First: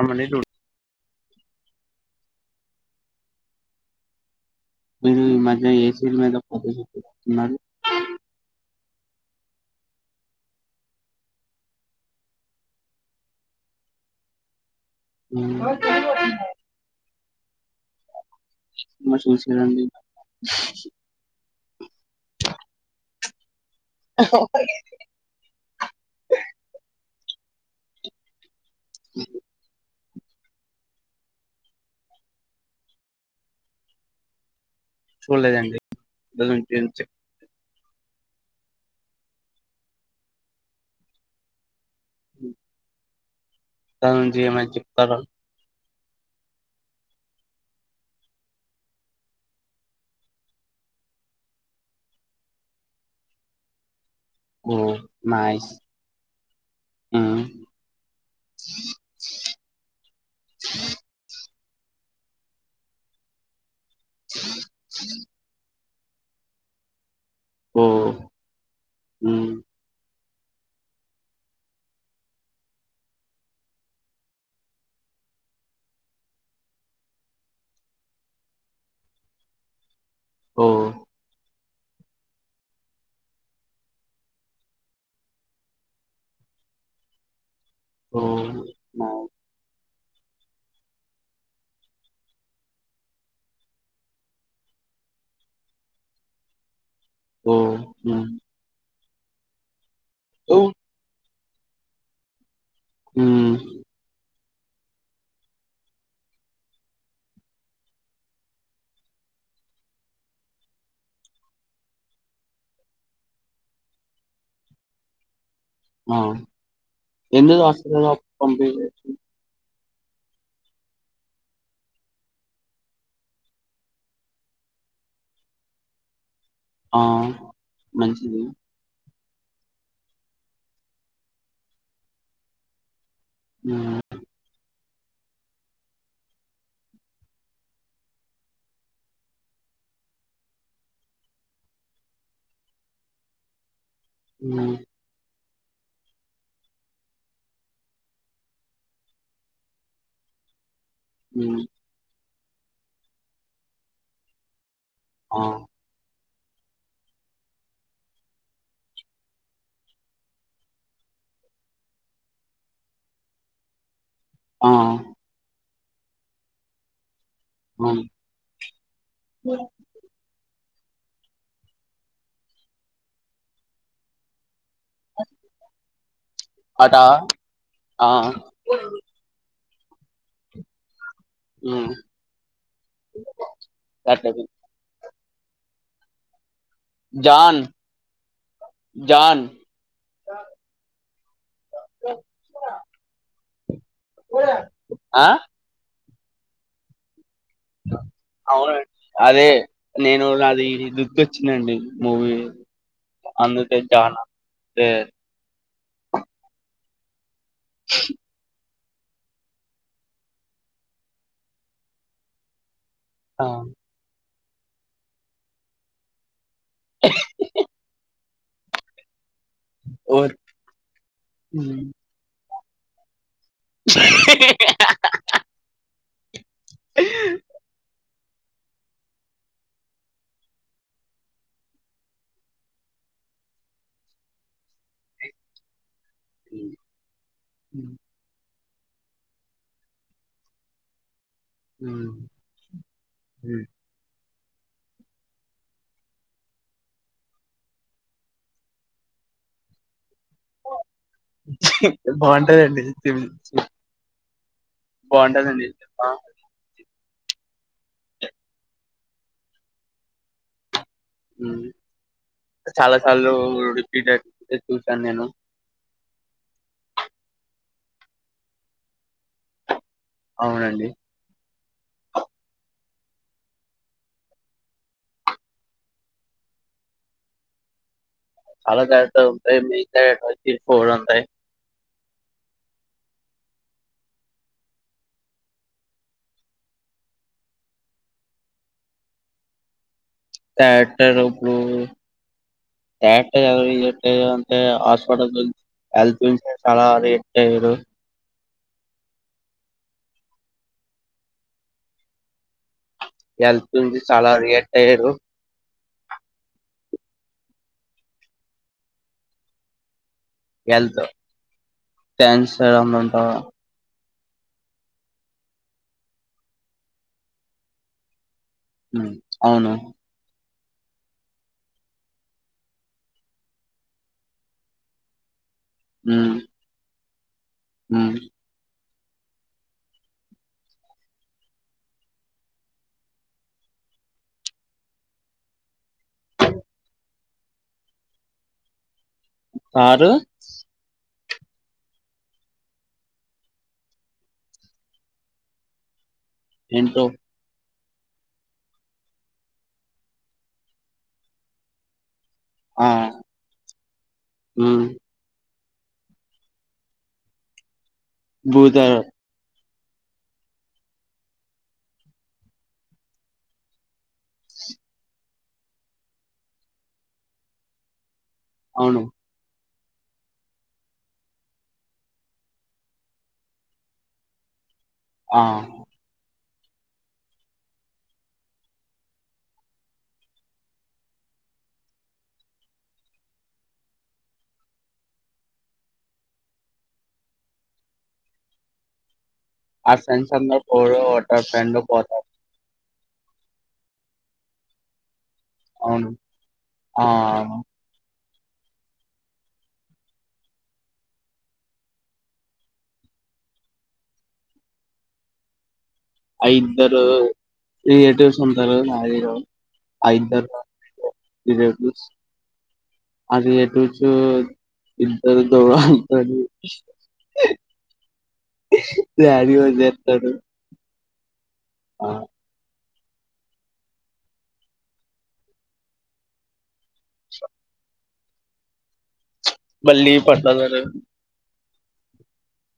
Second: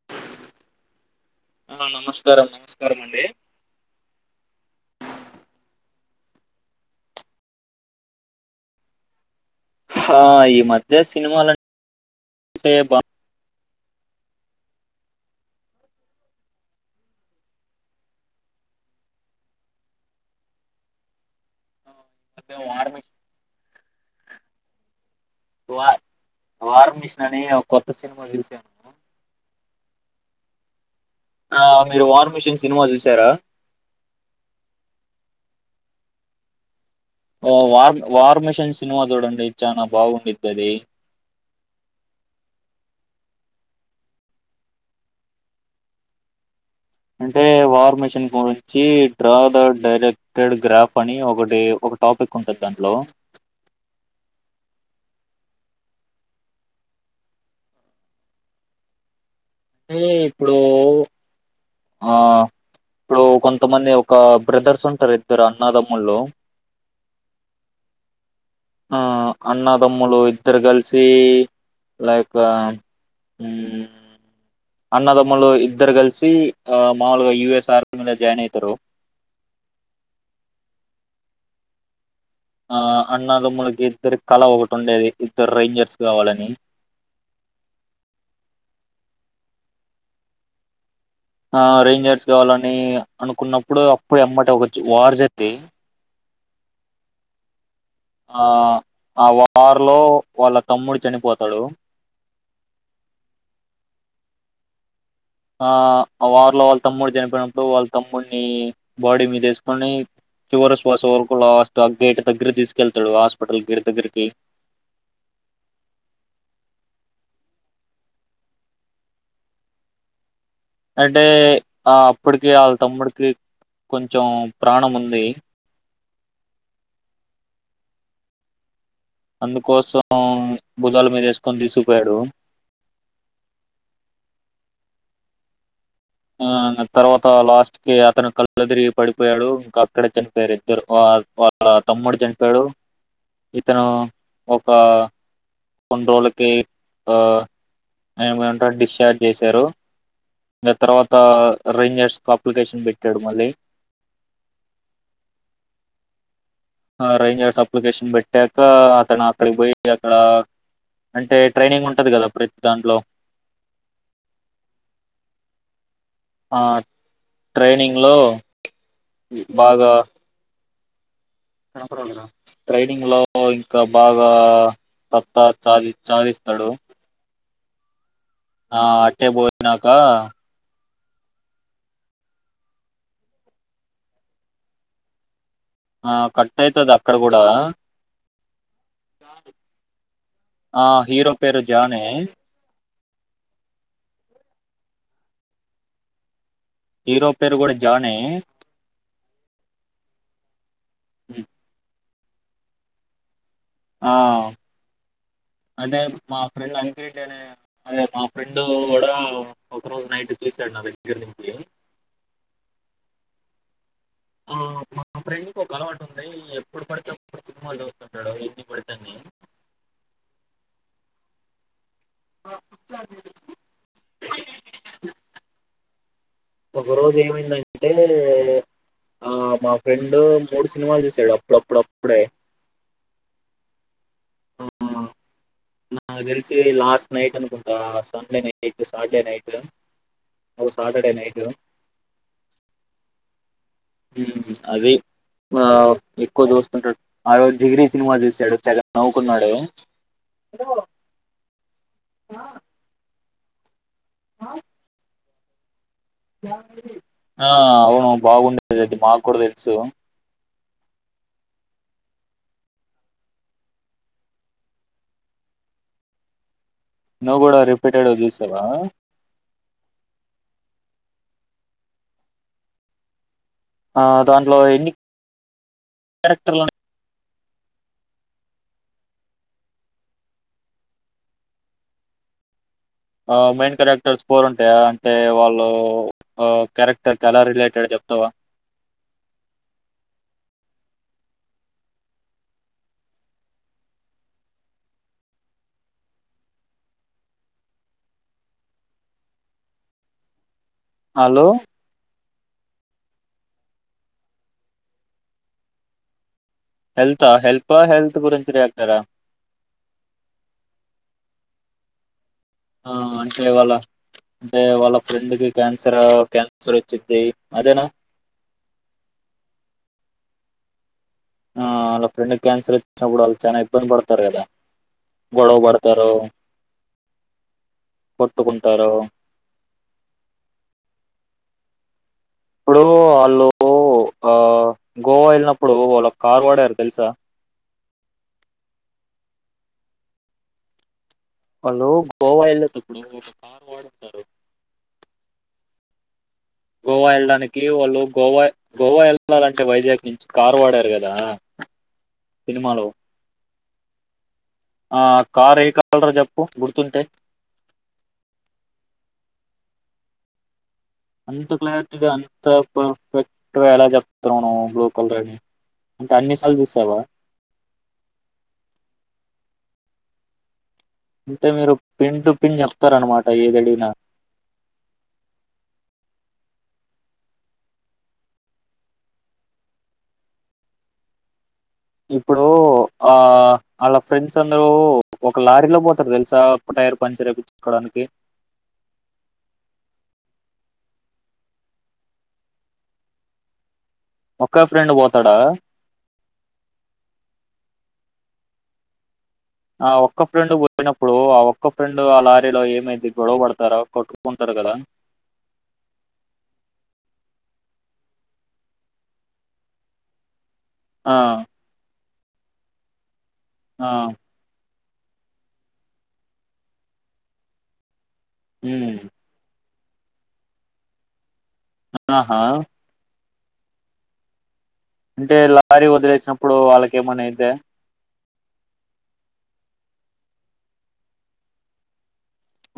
అమ్మ నీతో ఆ నమస్కారం నమస్కారం అండి. మీరు ఈ మధ్య ఏ సీరియల్ మీద ఫోకస్ పెడుతున్నారు ఆ ఈ మధ్య సినిమాల అంటే బాగ ఆ సినిమా చూసినా అండి మర్మ ఓకే అండి వారం మిషన్ అని ఒక కొత్త సినిమా చూసా [unintelligible] ఆ మీరు వార్ మిషన్ సినిమా చూసారా చూలేదండి వార్ వార్మిషన్ సినిమా చూడండి చానా బాగుండిద్ది అది వింటానండి ఏమైనా చెప్తారా అంటే వార్ మిషన్ గురించి డ్రా ద డైరెక్టెడ్ గ్రాఫ్ అని ఒకటి ఒక టాపిక్ ఉంటంది దాంట్లో ఓ నైస్ ఉమ్ అంటే ఇప్పుడు ఆ ఇప్పుడు కొంతమంది. ఒక బ్రదర్స్ ఉంటారు ఇద్దరు అన్నదమ్ము ముళ్ళ ఓ ఆ ఉమ్, అన్నదమ్ములు ఇ ఇద్దరు కలిసి లైక్ ఉమ్ అన్నదమ్ములు ఇద్దరు కలిసి ఆ మాముూలుగా యూఎస్ ఆర్మీ మీద జాయిన్ అవుతారు. ఓ ఆ అన్నదమ్ములకి ఇద్దరికీ కళ ఒకటి ఉండేది ఇద్దరు రేంజర్స్ కావాలని ఓ అవునా ఆ రేంజర్స్ కావాలని అనుకున్నప్పుడు అప్పుడే ఎమ్మట ఒక వార్ జరీ ఓ ఉమ్, ఆ ఆ వారు లో వాళ్ళ ఓ తమ్ముడు చనిపోతా హలో ఉమ్ ఆ ఆ వార్ లో వాళ్ళ తమ్ముడు చనిపోయినప్పుడు వాళ్ళ తమ్ముడిని బాడీ మీద వేసుకొని చివర శ్వాస వరకు లాస్ట్ ఆ గేటు దగ్గర తీసుకెళ్తాడు. హాస్పిటల్ గేటు దగ్గరికి ఆ ఎందుకు హాస్పిటల్ పాంటీ అంటే ఆ అప్పటికే వాళ్ళ తమ్ముడికి కొంచెం ప్రాణం ఉంది ఆ మంచిది అందుకోసం భుజాల మీద వేసుకొని తీసుకుపోయాడు. హు ఆ తర్వాత లాస్ట్ కి అతను కళ్ళుదిరిగి పడిపోయాడు. ఇంకా అక్కడే చనిపోయారు ఇద్దరు. వాళ్ళ తమ్ముడు చనిపోయాడు ఇతను ఉమ్, ఒకా కొన్ని రోజులకి, ఆ ఏమంట డిశ్చార్జ్ చేశారు. తర్వాత ఉమ్, రేంజర్స్ కప్ అప్లికేషన్ పెట్టాడు మళ్ళీ ఆ ఆ రేంజర్స్ అప్లికేషన్ పెట్టాక అతను అక్కడికి పోయి అక్కడ అంటే ట్రైనింగ్ ఉంటది కదా ప్రతి దాంట్లో ఆ ఆ ట్రైనింగ్ ఉమ్. లో బాగా ట్రైడింగ్ లో ఇంకా బాగా సత్తా చాది చాదిస్తడు అటా ఆ, అట్టే బో ఇనాకా ఉమ్ ఆ కట్ టైతదక్కడ కూడా జాన్ జాన్ ఆ హీరో పేరు జానే ఆ హీరో పేరు కూడా జానే అవునండీ నేను లది గుర్తొచ్చినండి మూవీ అందుతే [unintelligible] అంటే మా ఫ్రెండ్ అంక్రిడ్ అనే అదే మా ఫ్రెండ్ ఒక రోజు నైట్ [unintelligible] ఆ ఆ మా ఫ్రెండ్కి ఒక అలవాటు ఉంది ఎప్పుడుపడితే అప్పుడు సినిమాల్ చూస్తాడు నడవతిప్పుడుతనేే ఓర్ ఉమ్ [inaudible] [inaudible] ఒక రోజు ఏమైందంటే అ ఆ మా ఫ్రెండ్ మూడు సినిమాలు చూసాడు అప్పుడప్పుడప్పుడే అ ఆ తెలిసి లాస్ట్ నైట్ అనుకుంటా Sunday night night Saturday night Saturday night ఆ అ అది ఆ ఎక్కువ చూస్తుంటాడు ఆ రోజు జిగిిని సినిమా చూశాడు తెగ నవ్వుకున్నాడే బాగుంటాదండి తిం స హ బాగుంటదండి ఆ అవును బాగుండేది అది మాకు కూడా తెలుసు చాలాసార్లు రిపీట్ చూసాను నేను నువ్ కూడా రిపీటెడ్ దసవా అవునండి ఆ దాంట్లో ఎన్ని క్యారెక్టర్లు చాలా తత మీ సిర్ ఫ రంతాయి ఆ మెయిన్ క్యారెక్టర్స్ ఫర్ ఉంటాయా అంటే వాళ్ళు క్యారెక్టర్ క ఎలా రిలేటెడ్ చెప్తావా థక్టర్ ఇప్పుడు క్టర్ట్ అయారు అంటే హాస్పిటల్ హెల్త్ చాలా రేట్ అయ్యారు హలో వెళ్తుంది చాలా రియట్ అయ్యారు హెల్తా హెల్పా హెల్త్ గురించిియాక్టరా గల్ త ఆ టెన్స్మ్ ఉంటావా అంటే వాళ్ళ అంటే వాళ్ళ ఫ్రెండ్ క క్యాన్సర్ క్యాన్సర్ వచ్చిది అదేనా అవును ఆ వాళ్ళ ఫ్రెండ్ క్యాన్సల్ వచ్చినప్పుడు వాళ్ళు చాలా ఇబ్బంది పడతారు కదా గడవబడతారు ఉమ్ ఉమ్ కొట్టుకుంటారో ఇప్పుడు వాళ్ళు ఆ గోవా వెళ్ళినప్పుడు వాళ్ళు కార్ వాడారు తెలుసా ఆరు హలో గోవా వెళ్ళట ఇప్పుడు ఒక కార్ వాడుతారు ఏంటో గోవా వెళ్డానికి వాళ్ళు గోవా గోవా వెళ్ళాలంటే వైజాగ్ కి నుంచి కార్ వాడారు కదా సినిమాలో ఆ ఉమ్ ఆ కారే కాలరా జప్పు గుర్తుంటే భూతార అంత క్లారిటీగా అంత పర్ఫెక్ట్గా ఎలా చెప్తావు్ బ్లూ కలర్ అని అంటే అన్నిసార్లు చూసావా అవును అంటే మీరు పిన్ టు పిన్ చెప్తారనమాట ఏదడినా ఆ ఇప్పుడు ఆ వాళ్ళ ఫ్రెండ్స్ అందరూ ఒక లారీలో పోతారు తెలుసా టైర్ పంచర్ అయియిించుకోడానికి ఆ ఫ్రెండ్ స ప ఫ్రెండ్ పోత ఒక ఫ్రెండ్ పో అవును ఆ ఆ ఒక్క ఫ్రెండ్ పోయినప్పుడు ఆ ఒక్క ఫ్రెండ్ ఆ లారీలో ఏమైతే గొడవ పడతారో కొట్టుకుంటారు కదా ఐద్దరు రిలేటివ్స్ ఉంటారు నారు ఐద్దరు ఆ ఇజ [inaudible] అ ఏటు ఆ చ ఇద్దరు తో [unintelligible] ఉమ్, దడిజ [unintelligible] తెదు ఆహా అంటే లారీ వదిలేసినప్పుడు వాళ్ళకేమనా అయితే మళ్లీ పంట ధర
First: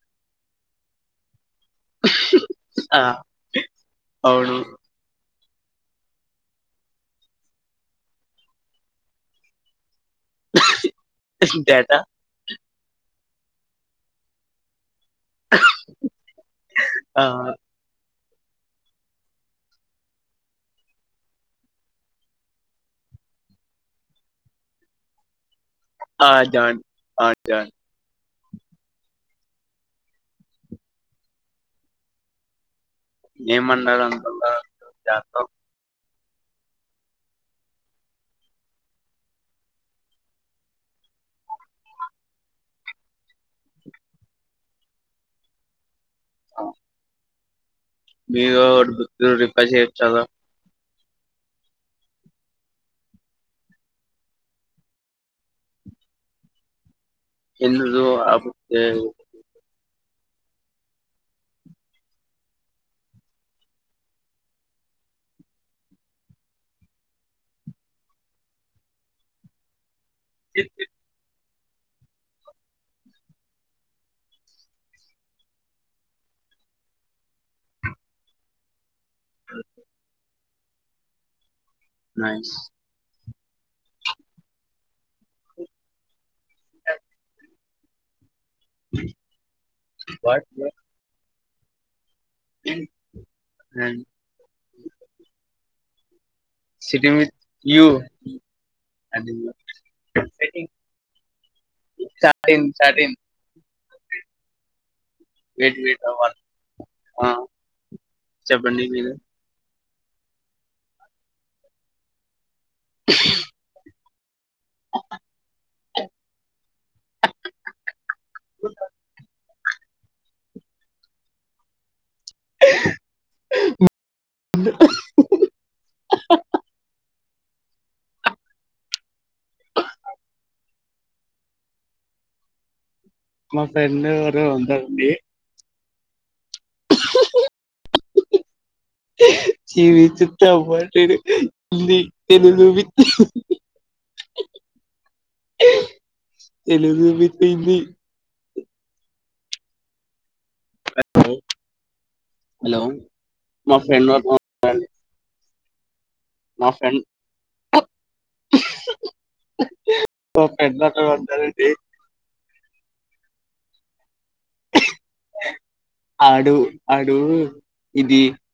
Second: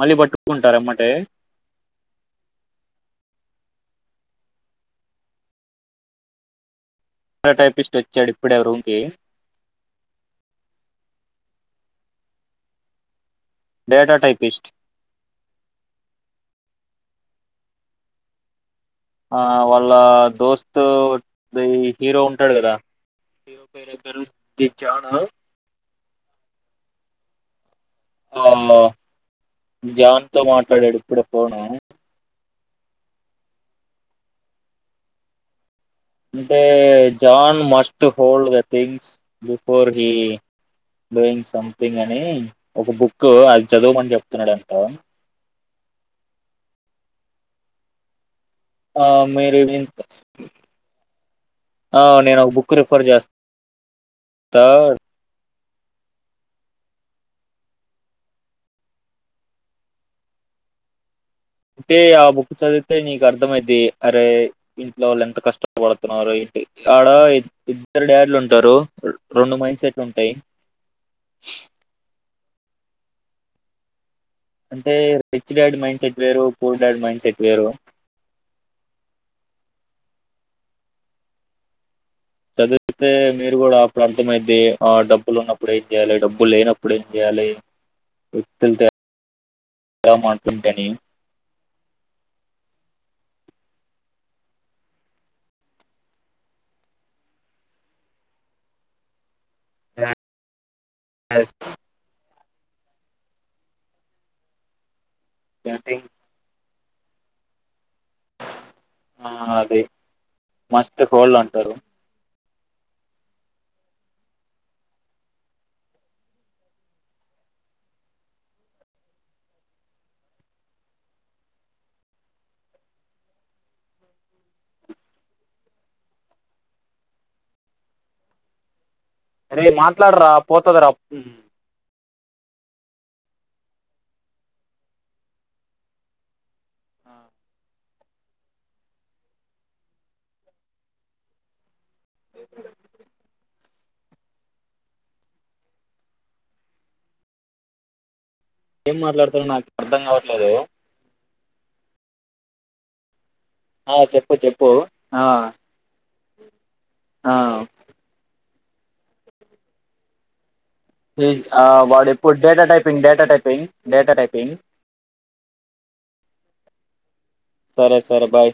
మళ్ళీ పట్టుకుంటార ఎంబటే ఆ అవును టైపిస్ట్ వచ్చాడు ఇప్పుడే రూమ్ కి డేటా డేటా టైపిస్ట్ ఆ ఆ వాళ్ళ దోస్తుత్ హీరో ఉంటాడు కదా హీరో పేరు దగ్గరు ద చాను ఆ జాన్ అ జాన్ ఆ జాన్ త మాట్లాడాడు ఇప్పుడ పోనా ఎమ్మనడు అంటున్నావ్ జత [unintelligible] అంటే John must hold the things before he doing something అని ఒక బుక్ అది చదువమని చెప్తున్నాడు అంటా ఓ మీరు ఒకటి ఆ బుక్కుని మీరు రిఫర్ ఇన్- చేయొచ్చు కదా ఆ నేనొక బుక్ రిఫర్ చెస్ త ఎందు ఆబతే అంటే ఆ బుక్ చదివితే నీకు అర్థ అయిది అరే ఇంట్లో వాళ్ళు ఎంత కష్ట పడుతున్నారు ఇ ఆడ ఇద్ ఇద్దరు డాడ్లు ఉంటారు రొం రెండు మైండ్ సెట్ లుంటాయి అంటే రిచ్ డాడ్ మైండ్ సెట్ వేరు పూర్ డాడ్ మైండ్ సెట్ వేరు నైస్ చదివితే మీరు కూడా ఇప్పుడు అర్థమైతది అయితే ఆ డబ్బులు ఉన్నప్పుడు ఏం చేయ్యాలి డబ్బులు లేనప్పుడు ఏం చేయ్యాలి వితుల్ తె మాటం తనీ [inaudible] అ సిటీ మీది వ్యూ అది [unintelligible] న్ సాటిన్ వెయిట్ వెయిట్ అవాల ఆ చెబ్బడి మీరే మస్తు హోల్ అంటారు [inaudible] [inaudible] [inaudible] అరె మాట్లాడారా పోతది రా ఉమ్ మా ఫ్రెండ్ ఊరు ఉంటుంది [inaudible] జీవిత తబట హిందీ తెలుగు విత్ తెలుగు విత్ హింది ఏం మాట్లాడతారో నాకు అర్థం కావట్లేదు హలో హలో మా ఆ ఫ్రెండ్ చెప్పు చెప్పు ఆ మా ఫ్రెండ్ ఓ పెద్ద అతను ఈ ఆ ఉంటాడండి వాడేపోడ్ data typing data typing data typing ఆడు ఆడు సరే ఇది సరే బాయ్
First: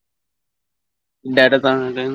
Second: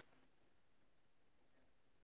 డేటా